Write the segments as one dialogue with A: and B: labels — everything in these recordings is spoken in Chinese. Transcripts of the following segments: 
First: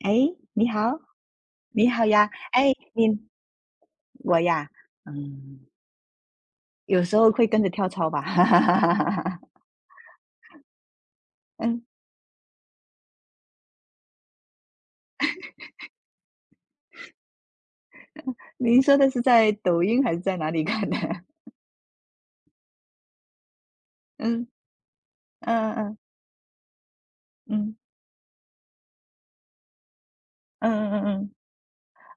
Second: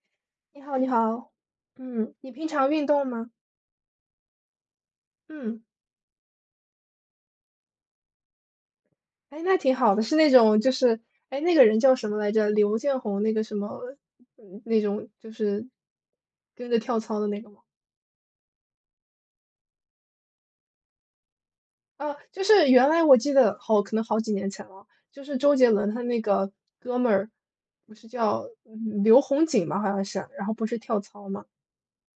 A: 哎，
B: 你
A: 你
B: 好，你
A: 好，
B: 好。
A: 你好
B: 嗯，
A: 呀！
B: 你平常
A: 哎，
B: 运动
A: 你
B: 吗？
A: 我呀，嗯，
B: 嗯，
A: 有时候会跟着跳操吧。哈哈哈哈哈
B: 哎，那挺好的，是那种就是，哎，那个人
A: 嗯，
B: 叫什么来着？刘建宏那个什么，那种就是跟着跳操的那个吗？
A: 您说的是在抖音还是在哪里看的？
B: 啊，就是原来我记得好，可能 好几
A: 嗯
B: 年前了，就是周杰
A: 嗯
B: 伦
A: 嗯
B: 他那个哥们儿，
A: 嗯
B: 不是叫刘洪锦吗？好像是，然后不
A: 嗯
B: 是跳
A: 嗯嗯
B: 操
A: 嗯。
B: 吗？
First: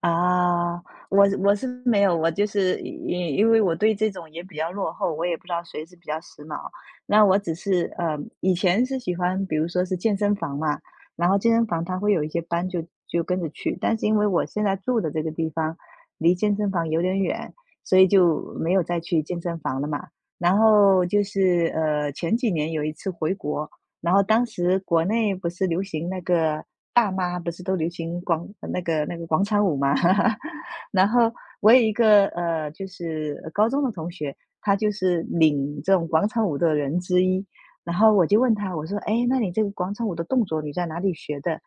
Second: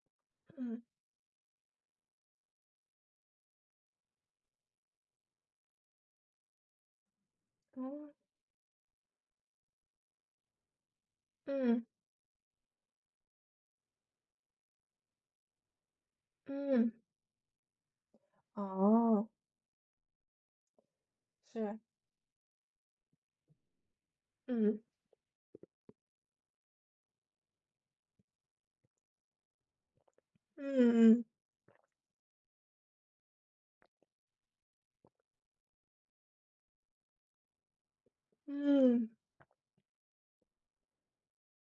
A: 啊，
B: 嗯，
A: 我是没有，我就是因为我对这种也比较落后，我也不知道谁是比较时髦。那我只是
B: 哦，
A: 以前是喜欢，比如说是健身房嘛，然后健身房
B: 嗯
A: 它会有一些班就就跟着去，但是因为我现在住的这个地方离健身房
B: 嗯，
A: 有点远，所以就没有再去
B: 哦，
A: 健身房了嘛。然后就是
B: 是，
A: 前几年有一次回国，然后当时
B: 嗯
A: 国内不是流行那个大妈，不是都流行广那个那个广场舞嘛。然
B: 嗯
A: 后我有一个就是高中的同学，他就是领这种广场舞的人之一。然后我就问
B: 嗯
A: 他，我说：
B: 嗯
A: “哎，那你这个广场舞的动作你在哪里学的？"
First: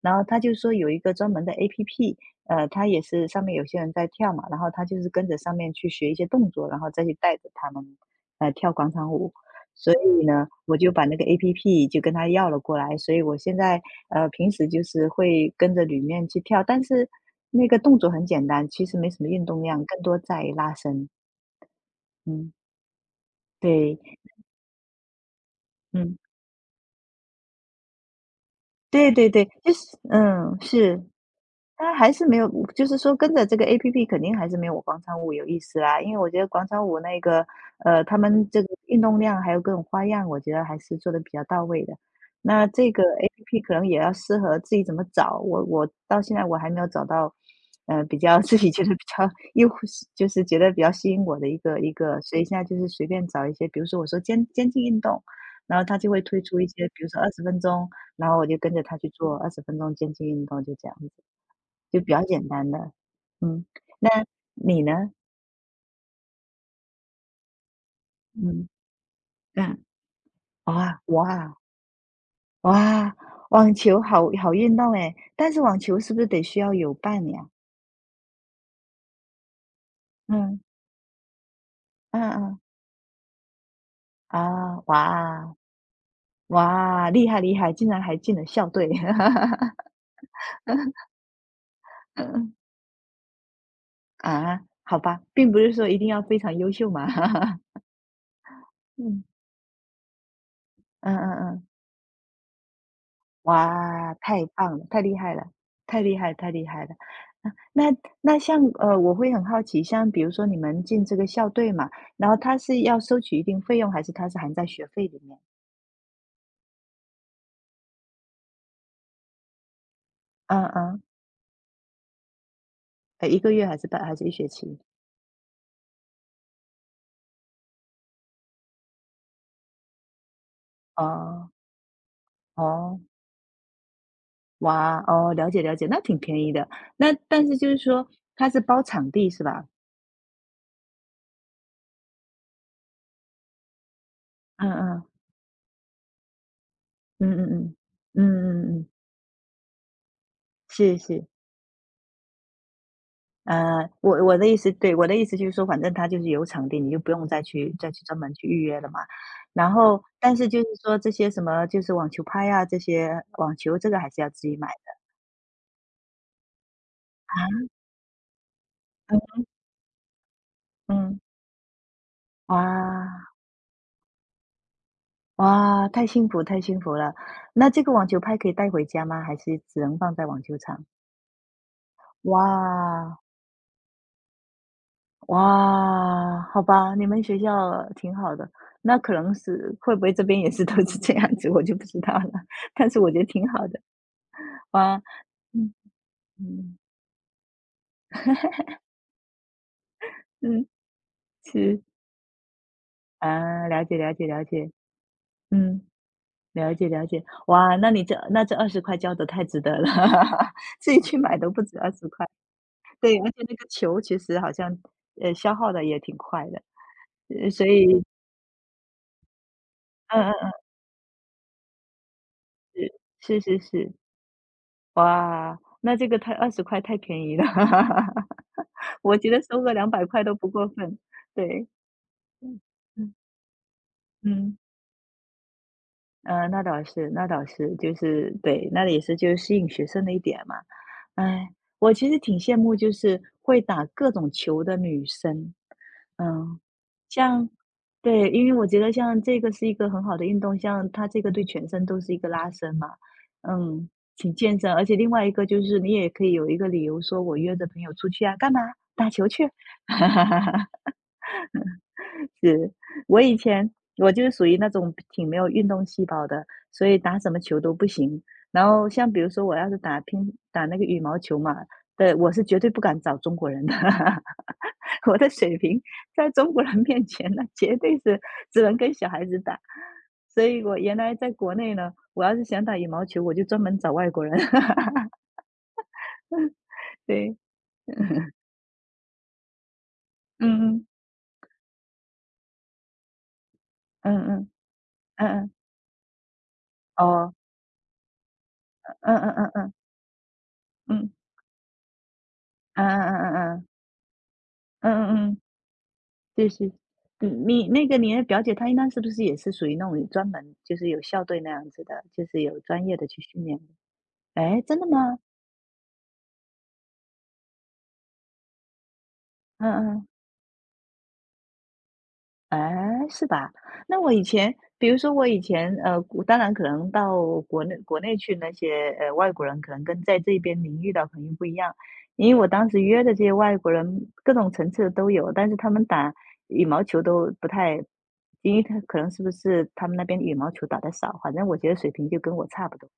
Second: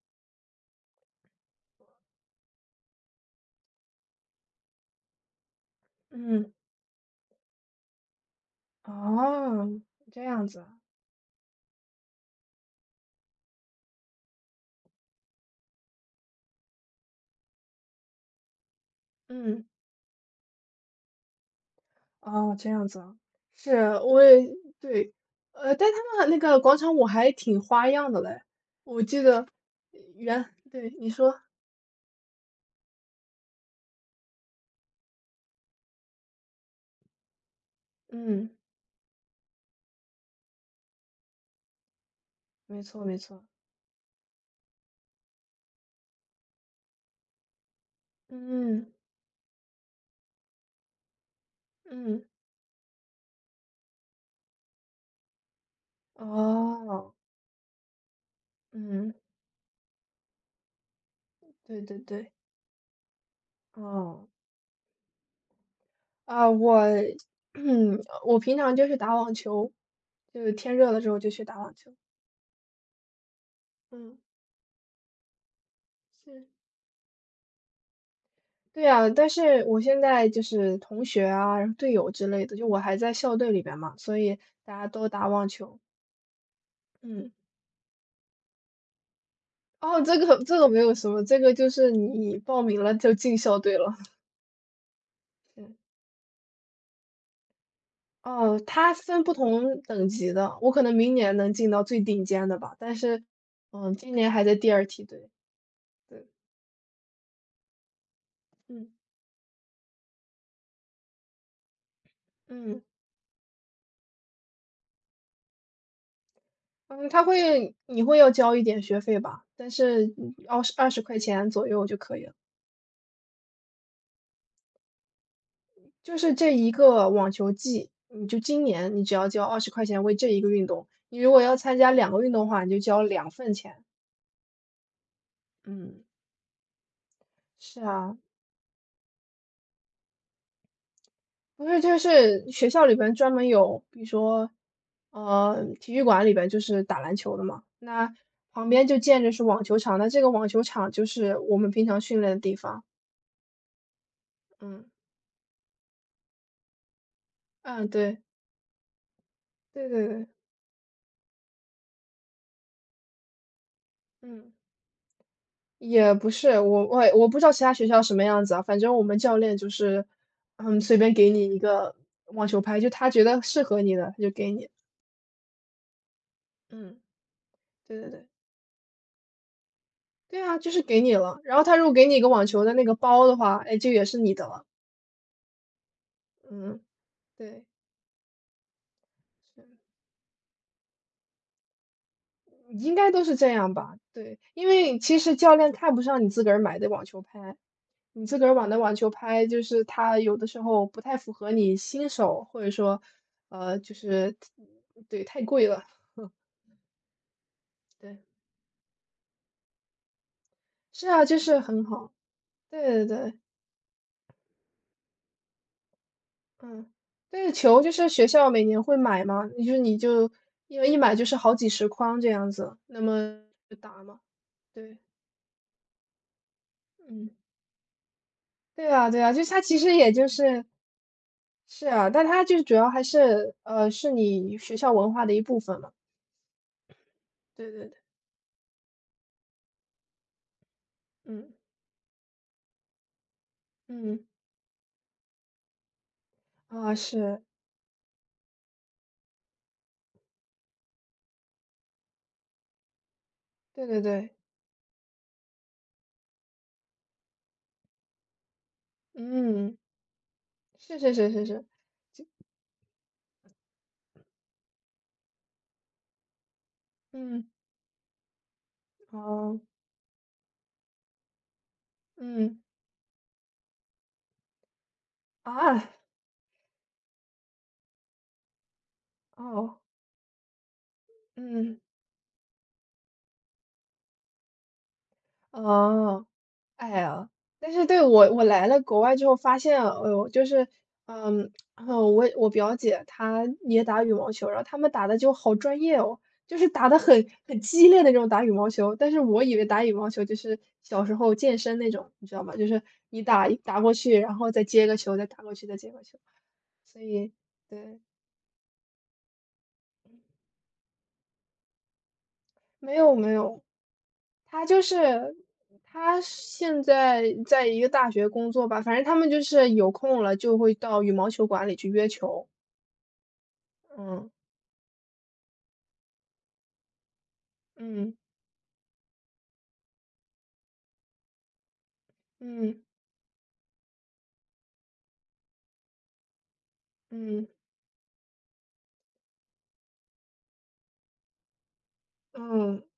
A: 然后他就说有一个专门的 APP,他也是上面有些人在跳嘛，然后他就是跟着上面去学一些动
B: 嗯。
A: 作，然后再去带着他们，跳广场舞。
B: 哦，
A: 所
B: 这
A: 以
B: 样
A: 呢，
B: 子
A: 我
B: 啊
A: 就把那个 APP 就跟他要了过来，所以我现在，平时就是会跟着里面去跳，但是那个动作很简单，其实没什么运动
B: 嗯，
A: 量，更多在于拉伸。嗯，
B: 哦，这样子啊是，
A: 对，
B: 我也对，但
A: 嗯。
B: 他们那个广场舞还挺花样的嘞，我
A: 对
B: 记
A: 对对，
B: 得
A: 就是
B: 原
A: 嗯，
B: 对
A: 是。
B: 你说，
A: 它还是没有就是说跟着这个 APP 肯定还是没有我广场舞有意思啦。因为我觉得广场舞那个，他们
B: 嗯，
A: 这个运动量还有各种花样，我觉得还是做的比较到位的。那
B: 没
A: 这个
B: 错没错，
A: APP 可能也要适合自己怎么找，我到现在我还没有找到，比较 自己觉得
B: 嗯
A: 比较又就是觉得比较吸引我的一个，
B: 嗯，
A: 所以现在就是随便找一些，比如说我说肩颈运动，然后它就会推出一些，比如
B: 哦，
A: 说二十分钟，然后我就跟着他去
B: 嗯，
A: 做二十分钟间歇运动，就这样子，
B: 对对
A: 就比较
B: 对，
A: 简单的。嗯，那
B: 哦
A: 你呢？
B: 啊，我 嗯，我平
A: 嗯，
B: 常就是打网球，
A: 嗯，
B: 就是天热
A: 哇，
B: 的时候就去
A: 哇，
B: 打网球，
A: 哇，网球
B: 嗯，
A: 好好运动诶，但是网球是不是得
B: 是。
A: 需要有伴呀？
B: 对呀，但是我现在就
A: 嗯，
B: 是同学啊，然后队友
A: 嗯
B: 之类的，
A: 嗯，
B: 就我还在校队里边嘛，所以大
A: 啊，
B: 家都打网
A: 哇，
B: 球。
A: 哇，厉
B: 嗯，
A: 害厉害，竟然还进了校队。
B: 哦，这个没有什么，这个就是你
A: 嗯，
B: 报名了就进校队了。
A: 啊，好吧，并不是
B: 嗯，
A: 说一定要非常优秀嘛。
B: 哦，它
A: 嗯，
B: 分不同等级的，我可能明
A: 嗯
B: 年能
A: 嗯嗯。
B: 进到最顶尖的吧，但是，嗯，
A: 哇，
B: 今年
A: 太
B: 还在第
A: 棒了，
B: 二
A: 太
B: 梯
A: 厉
B: 队。
A: 害了，太厉
B: 对，
A: 害，太厉害了。那那像
B: 嗯
A: 我会很好奇，像比如说你们进这个校队嘛，然后他
B: 嗯
A: 是要收取一定费用，还是他是含在学费里面？
B: 嗯，你会要交一点学费吧，但是二
A: 嗯
B: 十二
A: 嗯，
B: 十块钱左右就可以了。
A: 一个月还是半还是一学期？
B: 就是这一个网球季，你就今年你只要交二十块钱为这一个运动，你如果
A: 哦
B: 要参加两个运动的话，你就
A: 哦，
B: 交2份钱。
A: 哇哦，了解了解，那
B: 嗯，
A: 挺便宜的。那但是就是
B: 是
A: 说
B: 啊，
A: 它是包场地是吧？
B: 不是就是学校里边专门有，比如说，
A: 嗯嗯
B: 体育馆里边就是打篮
A: 嗯
B: 球
A: 嗯
B: 的嘛，
A: 嗯
B: 那
A: 嗯嗯
B: 旁
A: 嗯，嗯
B: 边就建着是网球场，那这个网球场
A: 是
B: 就
A: 是。
B: 是我们平常训练的地方。
A: 我的意思
B: 嗯，
A: 对，我的意思就是说，反正他就是有场地，你就不用再去
B: 嗯，
A: 再去专
B: 对，
A: 门去预约了嘛。然
B: 对
A: 后，
B: 对对，
A: 但是就是说这些什么，就是网球拍啊，这些网球这个还是要自
B: 嗯。
A: 己买的。
B: 也不是，我
A: 啊，
B: 不知道其他学校什么样子啊，反正我们教练就是，随便
A: 嗯，
B: 给你一个网球拍，就他觉
A: 哇
B: 得适合你的，他就给你。
A: 哇，太幸福太幸福
B: 嗯，
A: 了。那这个
B: 对
A: 网
B: 对
A: 球
B: 对，
A: 拍可以带回家吗？还是只能放在网
B: 对
A: 球
B: 啊，就是
A: 场？
B: 给你了。然后他如果给你一个网球的那个
A: 哇
B: 包的话，哎，就也是你的了。
A: 哇，好
B: 嗯，
A: 吧，你们学
B: 对，
A: 校挺好的。那可能是
B: 是
A: 会不会这边也是都是这样子，我就不知道了。但
B: 应
A: 是我
B: 该
A: 觉
B: 都
A: 得
B: 是
A: 挺
B: 这
A: 好
B: 样
A: 的。
B: 吧？对，因为
A: 啊，
B: 其实教练
A: 嗯
B: 看不上你自个儿
A: 嗯
B: 买的网球拍，你自个儿买的网球拍就是他有的时
A: 嗯，
B: 候不太符合你
A: 是
B: 新手，或者说，
A: 啊，了
B: 就
A: 解了解
B: 是
A: 了解，
B: 对，太贵
A: 嗯，
B: 了。
A: 了解了解。哇，那你这
B: 对，
A: 那这二十块交的太值得了，自己
B: 是
A: 去
B: 啊，
A: 买
B: 就
A: 都
B: 是
A: 不止
B: 很
A: 二十
B: 好。
A: 块。
B: 对对
A: 对，而
B: 对，
A: 且那个球其实好像，消耗的也挺快的，
B: 嗯，对，
A: 所
B: 球就
A: 以
B: 是学校每年会买嘛，就是你
A: 嗯
B: 就
A: 嗯嗯
B: 因为一买就是好几十筐这样子，那
A: 是
B: 么
A: 是
B: 就
A: 是，
B: 打嘛。对，
A: 哇，那这个太二十块太便
B: 嗯，
A: 宜了，
B: 对啊
A: 我
B: 对
A: 觉
B: 啊，
A: 得
B: 就是
A: 收
B: 它
A: 个
B: 其
A: 两
B: 实
A: 百
B: 也
A: 块
B: 就
A: 都不
B: 是
A: 过分，对，
B: 是啊，但它就
A: 嗯
B: 是主要还
A: 嗯
B: 是是
A: 嗯。
B: 你学校文化的一部分嘛。
A: 那倒是，那倒
B: 对
A: 是，
B: 对
A: 就
B: 对，
A: 是对，那也是就是吸引学生的一点嘛。哎，
B: 嗯
A: 我其实挺羡慕，就是会打各
B: 嗯，
A: 种球的女生。嗯，
B: 啊是，
A: 像对，因为我觉得像这个是一个很好的运动，像它这个对全身都是一个拉伸嘛。
B: 对
A: 嗯，
B: 对对，
A: 挺健身，而且另外一个就是你也可以有一个理由说，我约着朋友出去啊，干嘛？打球去。
B: 嗯，是是是是是，
A: 是，我以前我就是属于那种挺没有运动细胞的，所以打什么
B: 嗯，
A: 球都不行。然后像比如说我
B: 哦，
A: 要是打那个羽毛球嘛，对，我是绝
B: 嗯
A: 对不敢找中国人的，我的水平
B: 啊，
A: 在中国人面前那绝对是只能跟小孩子打。
B: 哦，
A: 所以我原来在国内
B: 嗯，
A: 呢，我要是想打羽毛球，我就专门找外国人。
B: 哦。哎呀，
A: 对，
B: 但是对，我来了国外之后发现，哎呦，就是，
A: 嗯嗯
B: 嗯，我表姐她也打羽
A: 嗯
B: 毛球，
A: 嗯
B: 然后他们打的
A: 嗯
B: 就
A: 嗯，
B: 好专业哦，就是打的很
A: 哦，
B: 很激烈的那种打羽毛球。但
A: 嗯
B: 是
A: 嗯
B: 我
A: 嗯
B: 以为
A: 嗯
B: 打羽毛球就是小
A: 嗯
B: 时候健身那种，你知道吗？就是
A: 嗯嗯
B: 你
A: 嗯嗯
B: 打
A: 嗯嗯
B: 打过去，然后再接
A: 嗯
B: 个球，
A: 嗯
B: 再打
A: 嗯
B: 过去，再接个球。
A: 就是，
B: 所以，
A: 嗯，你那个
B: 对。
A: 你的表姐她应该是不是也是属于那种专门就是有校队那样子的，就是有专
B: 没
A: 业的
B: 有
A: 去
B: 没
A: 训练
B: 有，
A: 的？哎，
B: 他
A: 真
B: 就
A: 的吗？
B: 是他现在在一个大学工作吧，反正他们就是有
A: 嗯嗯，
B: 空了就会到羽毛球馆里去约球。
A: 哎，是吧？那我以
B: 嗯
A: 前，比如说我以前，我当然可能到国内
B: 嗯
A: 去那些外国人，可能跟在这边您遇到肯定不一样，因为我当时
B: 嗯
A: 约的这些外国人各种层次的都有，但是他们打羽毛球都
B: 嗯
A: 不太，因为他可能是不是他们那边羽毛球打的少，反正我觉得水平就跟我差不
B: 嗯，
A: 多。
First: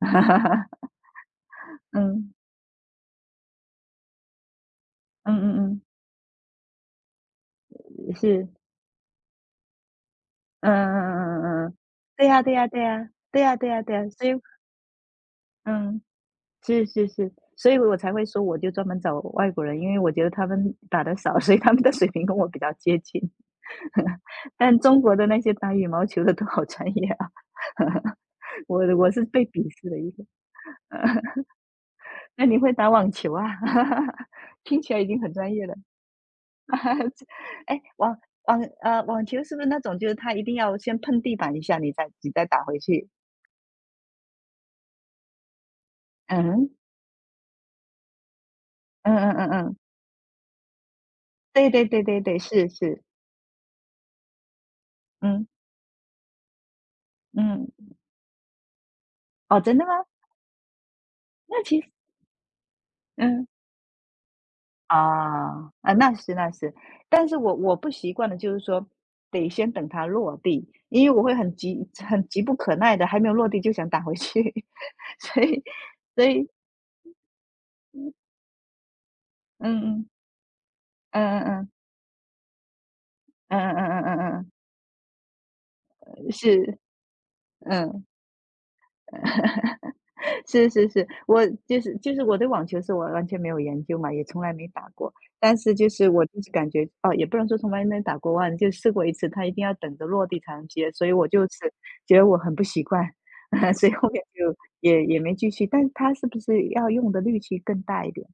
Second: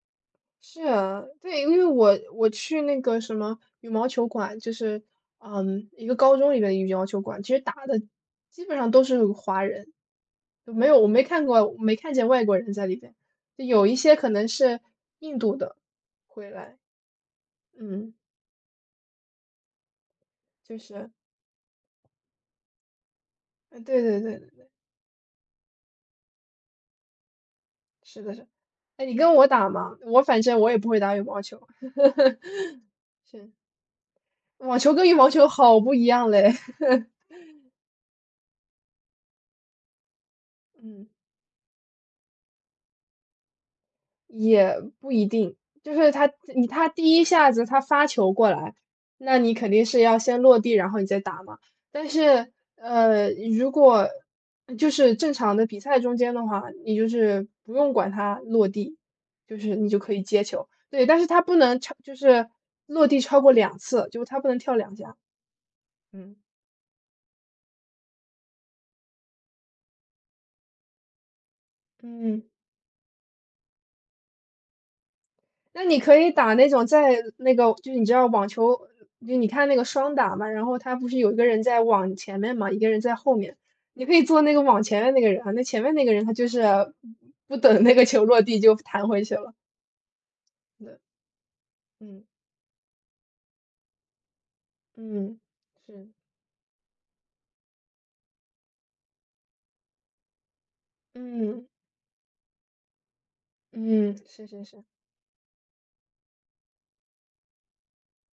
A: 哈哈哈，
B: 是啊，对，因为我
A: 嗯，
B: 我去那个什么羽毛球馆，就是
A: 嗯嗯
B: 一个高中里面的羽毛球馆，其实打的
A: 嗯，是，
B: 基本上都是华人，
A: 嗯
B: 就没有我没
A: 嗯
B: 看
A: 嗯嗯嗯，
B: 过没看
A: 对
B: 见
A: 呀
B: 外
A: 对
B: 国
A: 呀
B: 人
A: 对
B: 在里
A: 呀，
B: 边，
A: 对呀
B: 就
A: 对呀
B: 有
A: 对
B: 一
A: 呀，
B: 些
A: 所
B: 可
A: 以
B: 能是印度的
A: 嗯，
B: 回来，
A: 是是是，所以我
B: 嗯。
A: 才会说我就专门找外国人，因为我觉得他们
B: 就
A: 打
B: 是，
A: 的少，所以他们的水平跟我比较接近。
B: 嗯，对对 对，
A: 但中国的那些打羽毛球的都好专业啊，
B: 是 的是。
A: 我
B: 哎，
A: 我
B: 你
A: 是
B: 跟
A: 被
B: 我
A: 鄙
B: 打
A: 视
B: 嘛，
A: 的一
B: 我
A: 个，
B: 反正我也不会打羽 毛球，
A: 那你会打网球啊？
B: 是，网
A: 听起
B: 球
A: 来已
B: 跟羽
A: 经
B: 毛
A: 很
B: 球
A: 专业了。
B: 好不一样嘞
A: 哎，网球是不是那种就是他一定要 先
B: 嗯，
A: 碰地板一下，你再打回去？
B: 也不一定，就是他你
A: 嗯
B: 他第一下子他发球过来，
A: 嗯嗯
B: 那
A: 嗯
B: 你肯
A: 嗯，
B: 定是要先落地，然后你再打嘛。
A: 对对对
B: 但
A: 对对，
B: 是，
A: 是是，
B: 呃，如果就是正
A: 嗯
B: 常的比赛中间的话，你就是
A: 嗯，
B: 不用管他落地，就
A: 哦，
B: 是
A: 真的
B: 你
A: 吗？
B: 就可以接球。对，但是它不
A: 那其
B: 能
A: 实，
B: 超就是落地超
A: 嗯，
B: 过两次，就它不能跳两下。
A: 啊啊，那是
B: 嗯
A: 那是，但是我不习惯的就是说，得先等它落地，因为我会很急很急
B: 嗯，
A: 不可耐的，还没有落地就想打回去，所以
B: 那你可
A: 所
B: 以
A: 以，
B: 打那种在那个，就你知道网球，就你看那
A: 嗯
B: 个双
A: 嗯
B: 打嘛，然后他不是有一
A: 嗯
B: 个人
A: 嗯
B: 在网前面嘛，一个人在后面，
A: 嗯嗯嗯嗯
B: 你
A: 嗯
B: 可
A: 嗯，
B: 以
A: 嗯嗯
B: 做
A: 嗯
B: 那个网前面那个人啊，那前面那个人
A: 嗯
B: 他就是
A: 是，
B: 不等那
A: 嗯。
B: 个球落地就弹回去了。
A: 是是
B: 对，
A: 是，我
B: 嗯
A: 我对网球是我完全没有研究嘛，也从来没打过。
B: 嗯，
A: 但是就是
B: 是，
A: 我就是感觉哦，也不能说从来没打过网，就试过一次，他一定要等着落地才能接，所以我就
B: 嗯
A: 是觉得我很不习惯，所以后
B: 嗯，
A: 面
B: 是
A: 就
B: 是是。
A: 也也没继续。但他是不是要用的力气更大一点？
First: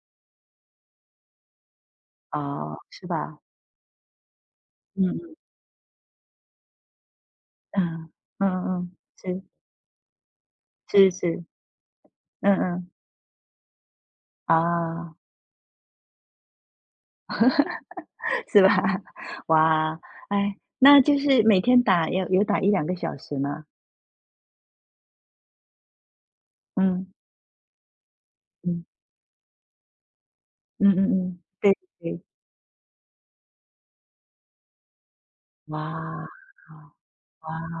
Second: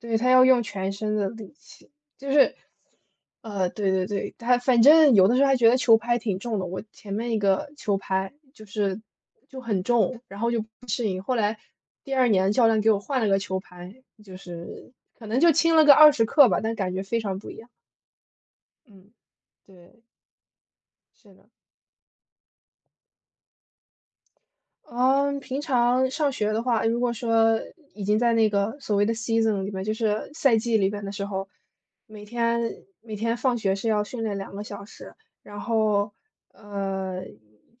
B: 对，他要用全身的力气，就是，
A: 哦，是吧？
B: 对对对，他反正有的
A: 嗯
B: 时候还觉得球拍挺重的，我前面一个球
A: 嗯
B: 拍
A: 嗯
B: 就
A: 嗯嗯，
B: 是
A: 是
B: 就很重，然后就不适
A: 是
B: 应。后
A: 是，
B: 来第二年
A: 嗯
B: 教练
A: 嗯
B: 给我换了个球拍，就是
A: 啊，
B: 可能就轻了个20克吧，但感觉非常不一样。
A: 是吧？
B: 嗯，
A: 哇，
B: 对，
A: 哎，那就
B: 是
A: 是
B: 的。
A: 每天打要有打一两个小时吗？
B: 嗯，平常上学的话，如
A: 嗯，
B: 果说已经在那个
A: 嗯，
B: 所谓的 season 里面，就是赛季
A: 嗯
B: 里边的时
A: 嗯嗯，
B: 候，
A: 对对。
B: 每天每天放学是要训练2个小时，然后
A: 哇，
B: 呃，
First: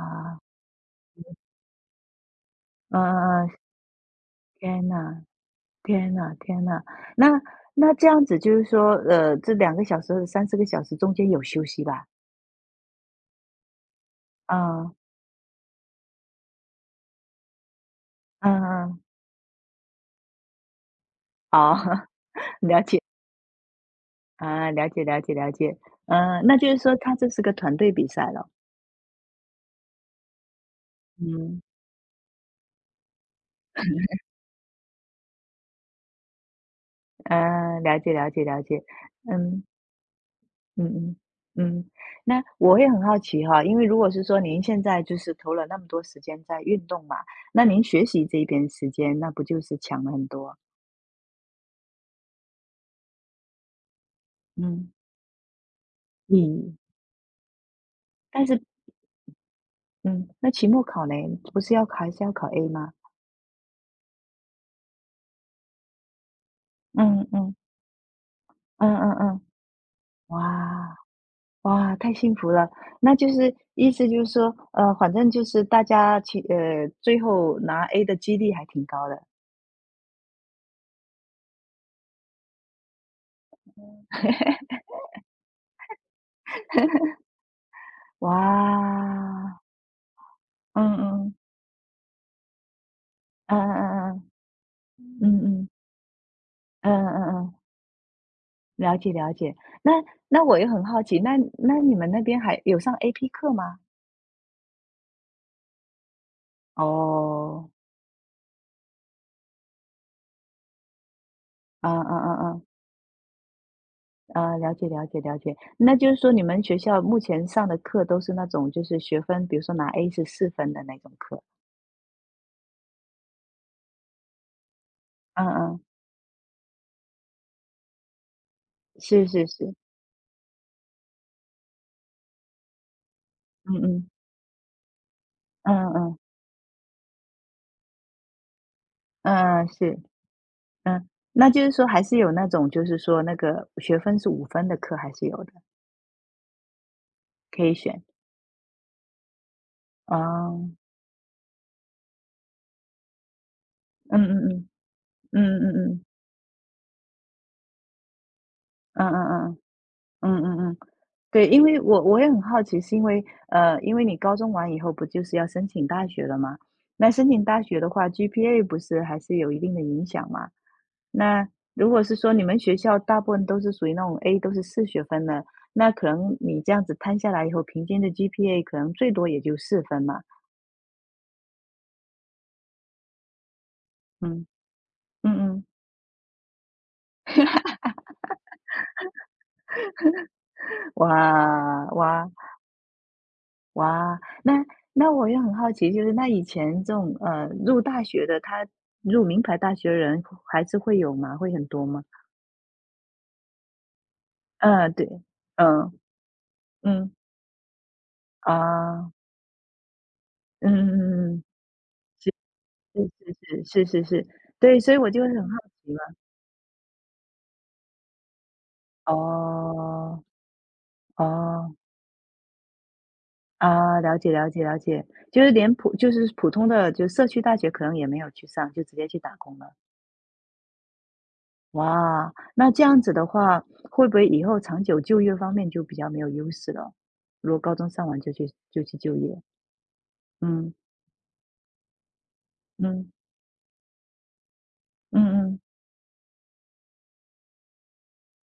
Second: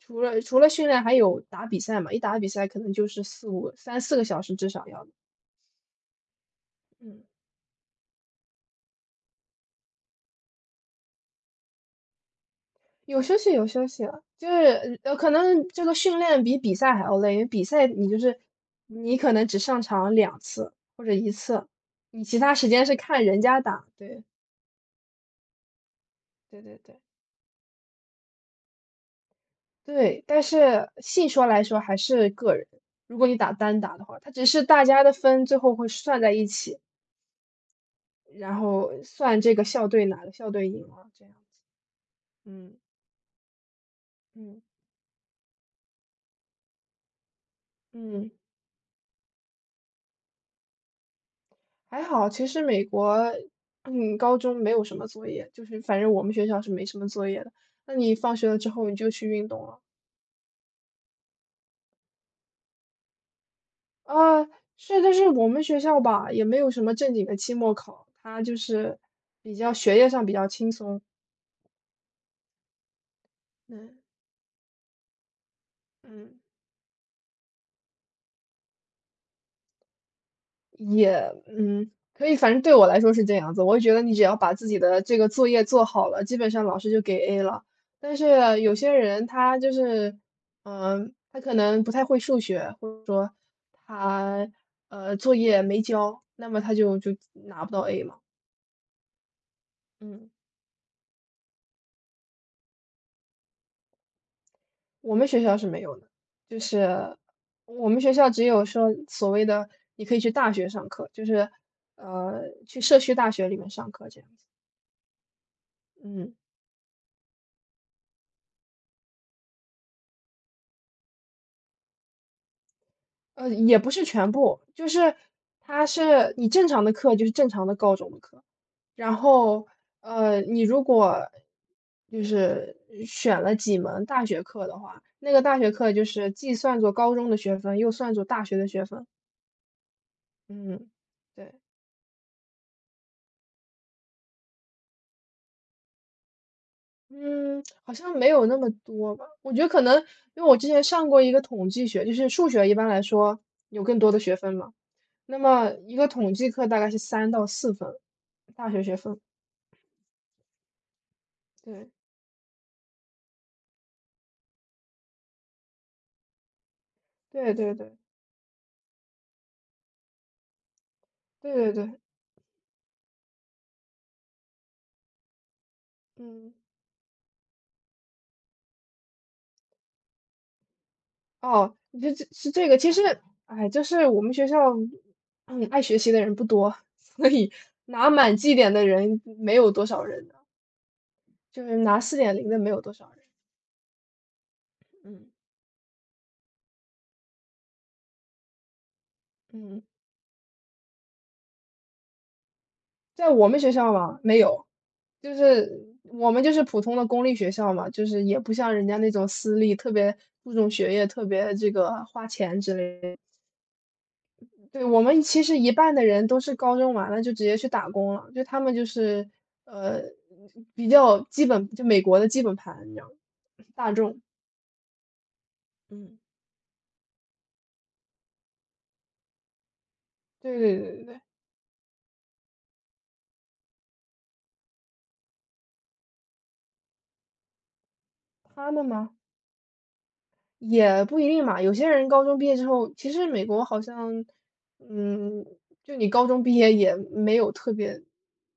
B: 除了训练，还有打比赛嘛，一打比赛可能
A: 嗯
B: 就是
A: 嗯
B: 四
A: 嗯，
B: 五三四个小时至少
A: 天
B: 要的，
A: 呐，天呐，天呐。
B: 嗯。
A: 那那这样子就是说，这两个小时、三四个小时中间有休息吧？
B: 有休息有休息了，就
A: 嗯，
B: 是可能这个训练比比赛还要累，因为比赛你就是
A: 嗯嗯，
B: 你可能只上场两次或者一次，
A: 好，
B: 你其他时
A: 了
B: 间是
A: 解，
B: 看人家打，对，
A: 啊，了解了解了解。嗯，那
B: 对
A: 就是
B: 对
A: 说
B: 对，
A: 他这是个团队比赛了。
B: 对，但是细说
A: 嗯，
B: 来说还是个人，如果你打单打的话，它只是大家的分最后会算在一起，
A: 嗯，了解了解
B: 然
A: 了解，
B: 后算这个
A: 嗯。
B: 校队哪个校队
A: 嗯
B: 赢了
A: 嗯
B: 这样子，
A: 嗯，那
B: 嗯，
A: 我也很好奇哈，因为如果是说您
B: 嗯，
A: 现在就是投了那么多时间在运动嘛，那您学习
B: 嗯。
A: 这边时间那不就是强了很多？
B: 还好，其实美国，高中没有
A: 嗯，
B: 什么作业，就是反正我们学校是
A: 嗯，
B: 没什么作业的。那你放
A: 但
B: 学了
A: 是
B: 之后你就去运动了
A: 嗯，那期末考呢，不是要考还是要考 A 吗？
B: 啊？是，但是我们学校吧，也没有什么正经
A: 嗯
B: 的
A: 嗯
B: 期末考，它就
A: 嗯
B: 是
A: 嗯嗯，
B: 比较学业上比较轻
A: 哇
B: 松。
A: 哇，太幸福了！那就是意
B: 嗯
A: 思就是说，反正就是大家
B: 嗯。
A: 最后拿 A 的几率还挺高的，
B: 可以，反正对我来说是这样子，我觉得你只要把自己的这个作业做好了，基本上老师就给 A 了。但
A: 哇，
B: 是有些人他就是，
A: 嗯
B: 嗯，
A: 嗯
B: 他可能不太会数学，或者说
A: 嗯嗯嗯
B: 他
A: 嗯
B: 作
A: 嗯嗯
B: 业
A: 嗯。
B: 没交，那么他
A: 嗯
B: 就就
A: 嗯嗯，
B: 拿不到 A 嘛。
A: 了解了解。那
B: 嗯，
A: 那我也很好奇，那你们那边还有上 AP 课吗？
B: 我们学校是没有的，就是
A: 哦，
B: 我们学校只有说所谓的你可以去大学上课，就是
A: 嗯嗯嗯嗯，
B: 去社区大学里面上课这样子。
A: 啊，了解了解了解。那就是说
B: 嗯。
A: 你们学校目前上的课都是那种就是学分，比如说拿 A 是四分的那种课。
B: 也不是全部，就是
A: 嗯嗯，
B: 它是你正常的课就是正常的高中的课，然
A: 是是
B: 后
A: 是，
B: 你如果就是选了
A: 嗯
B: 几门
A: 嗯
B: 大学课的话，那个大学
A: 嗯
B: 课就
A: 嗯
B: 是既算作高中的学分，又算作大学的学分。
A: 嗯，是，
B: 嗯，
A: 嗯，那
B: 对，
A: 就是说还是有那种就是说那个学分是五分的课还是有的，
B: 嗯，
A: 可以
B: 好
A: 选。
B: 像没有那么多吧。我觉得可能因为我之
A: 哦，
B: 前上过一个统计学，就是数学一般来说有更多
A: 嗯
B: 的学
A: 嗯
B: 分
A: 嗯
B: 嘛，
A: 嗯
B: 那
A: 嗯
B: 么
A: 嗯
B: 一
A: 嗯
B: 个统计课大概是3到4分大学学
A: 嗯
B: 分，
A: 嗯嗯嗯嗯嗯。对，因为
B: 对。
A: 我也很好奇，是因为因为你高中完以后不就是要申请大学了吗？那申请
B: 对
A: 大
B: 对
A: 学的
B: 对，
A: 话，GPA 不是还是有一定的影响吗？那
B: 对对
A: 如
B: 对，
A: 果是说你们学校大部分都是属于那种 A 都是四学分的，那可能
B: 嗯，
A: 你这样子摊下来以后，平均的 GPA 可能最多也就四分嘛。
B: 哦，这是这个，其实，哎，就是我们
A: 嗯
B: 学校，
A: 嗯嗯，
B: 爱学习的人不多，所以拿满绩点的人没有多少人的就是
A: 哇
B: 拿四
A: 哇，
B: 点零的没有多少人，
A: 哇，那
B: 嗯
A: 我也很好奇，就是那以前这种入大学的，他入名牌大
B: 嗯，
A: 学的人还是会有吗？会很多吗？
B: 在我们学校嘛，没有，
A: 嗯，对，
B: 就
A: 嗯
B: 是我们就是普通的
A: 嗯
B: 公立学校嘛，就是也不像人家那
A: 啊，
B: 种私立特别注重学业、特
A: 嗯嗯
B: 别这个花钱之类
A: 嗯，
B: 的。
A: 是是是是是是是，对，
B: 对，
A: 所以
B: 我
A: 我
B: 们
A: 就会很
B: 其
A: 好
B: 实一
A: 奇
B: 半
A: 嘛。
B: 的人都是高中完了就直接去打工了，就他们就是，呃，
A: 哦
B: 比较基本
A: 哦
B: 就美国的基本盘，你知道吗大
A: 啊，了
B: 众。
A: 解了解了解，就是就
B: 嗯。
A: 是普通的就社区大学可能也没有去上，就直接去打工了。
B: 对对对对对，
A: 哇，那这样子的话，会不会以后长久就业方面就比较没有优势了？如果高中上完就去
B: 他们嘛，
A: 就业，嗯
B: 也不一定嘛。有些人高中毕业之后，
A: 嗯
B: 其实美国好像，
A: 嗯
B: 嗯，
A: 嗯
B: 就你高中毕业也没有特别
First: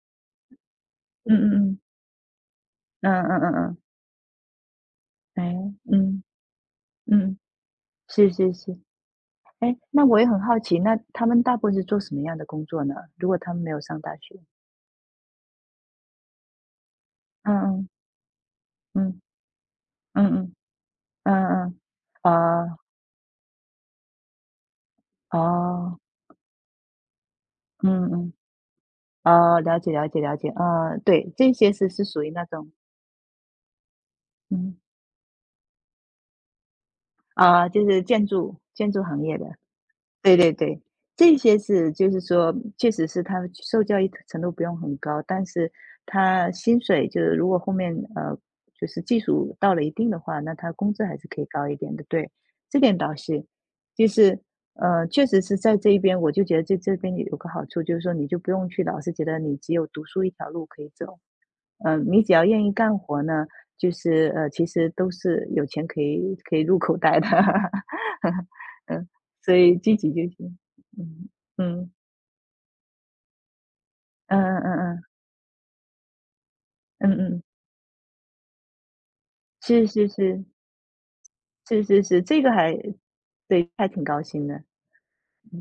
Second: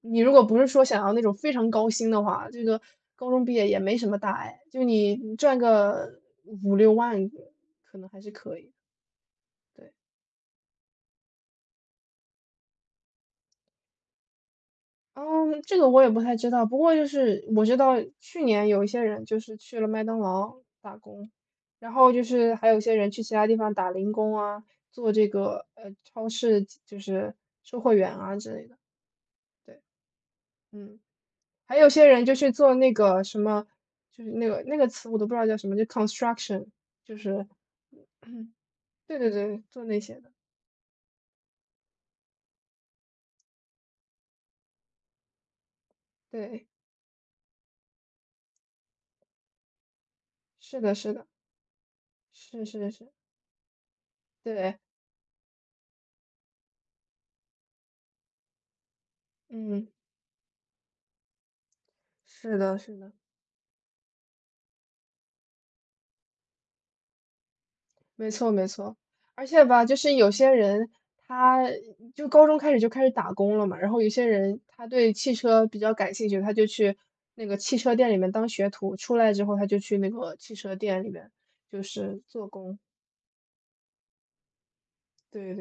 B: 你如果不是说想要那种
A: 嗯
B: 非常
A: 嗯
B: 高薪的话，这个
A: 嗯嗯
B: 高
A: 嗯
B: 中
A: 嗯
B: 毕业
A: 嗯，
B: 也没什么大碍，就你
A: 哎，
B: 赚个
A: 嗯
B: 5、6万
A: 嗯，
B: 可能还是
A: 是是
B: 可以的，
A: 是，哎，
B: 对。
A: 那我也很好奇，那他们大部分是做什么样的工作呢？如果他们没有上大学，
B: 嗯，这个我也不太知道，不过就是
A: 嗯
B: 我知
A: 嗯
B: 道去年有一些
A: 嗯
B: 人就是去了麦当
A: 嗯嗯
B: 劳打工，
A: 嗯嗯，
B: 然后就是还有
A: 哦
B: 一些人去其他地方打零工啊，做这个
A: 哦，
B: 超市就是售货
A: 嗯
B: 员
A: 嗯
B: 啊之类的。
A: 哦，了
B: 对，
A: 解了解了解，啊，
B: 嗯，
A: 对，这些
B: 还
A: 是
B: 有
A: 是
B: 些
A: 属
B: 人
A: 于
B: 就
A: 那
B: 去
A: 种，
B: 做那个什么，就是
A: 嗯。
B: 那个词我都不知道叫什么，就 construction，就是
A: 啊，就是 建筑
B: 对
A: 行
B: 对
A: 业的，
B: 对，做那些的。
A: 对对对，这些是就是说，确实是他受教育程度不用很高，但是他
B: 对，
A: 薪水就是如果后面就是技术到了一定的话，那他
B: 是
A: 工
B: 的，
A: 资
B: 是
A: 还是
B: 的，
A: 可以高一点的，对，
B: 是
A: 这
B: 是
A: 点
B: 是，
A: 倒是，就是
B: 对，
A: 确实是在这一边，我就觉得在这边有个好处，就是说你就不用去老是觉得你只有
B: 嗯，
A: 读书一条路可以走，嗯，你只要
B: 是
A: 愿意
B: 的，
A: 干
B: 是的。
A: 活呢，就是其实都是有钱可以入口袋的，
B: 没错 没错，
A: 嗯，
B: 而
A: 所
B: 且
A: 以
B: 吧，
A: 积
B: 就
A: 极
B: 是
A: 就
B: 有些
A: 行，
B: 人
A: 嗯
B: 他
A: 嗯
B: 就高中开始就开始打工了嘛，然后有些
A: 嗯
B: 人
A: 嗯
B: 他对
A: 嗯
B: 汽车比较感兴趣，他就去
A: 嗯嗯嗯，
B: 那个汽车店里面当学徒，出来之后他就
A: 是
B: 去
A: 是
B: 那个
A: 是
B: 汽车店里面
A: 是
B: 就
A: 是是，
B: 是
A: 这
B: 做
A: 个还
B: 工，
A: 对，还挺高兴的，嗯。
B: 对对。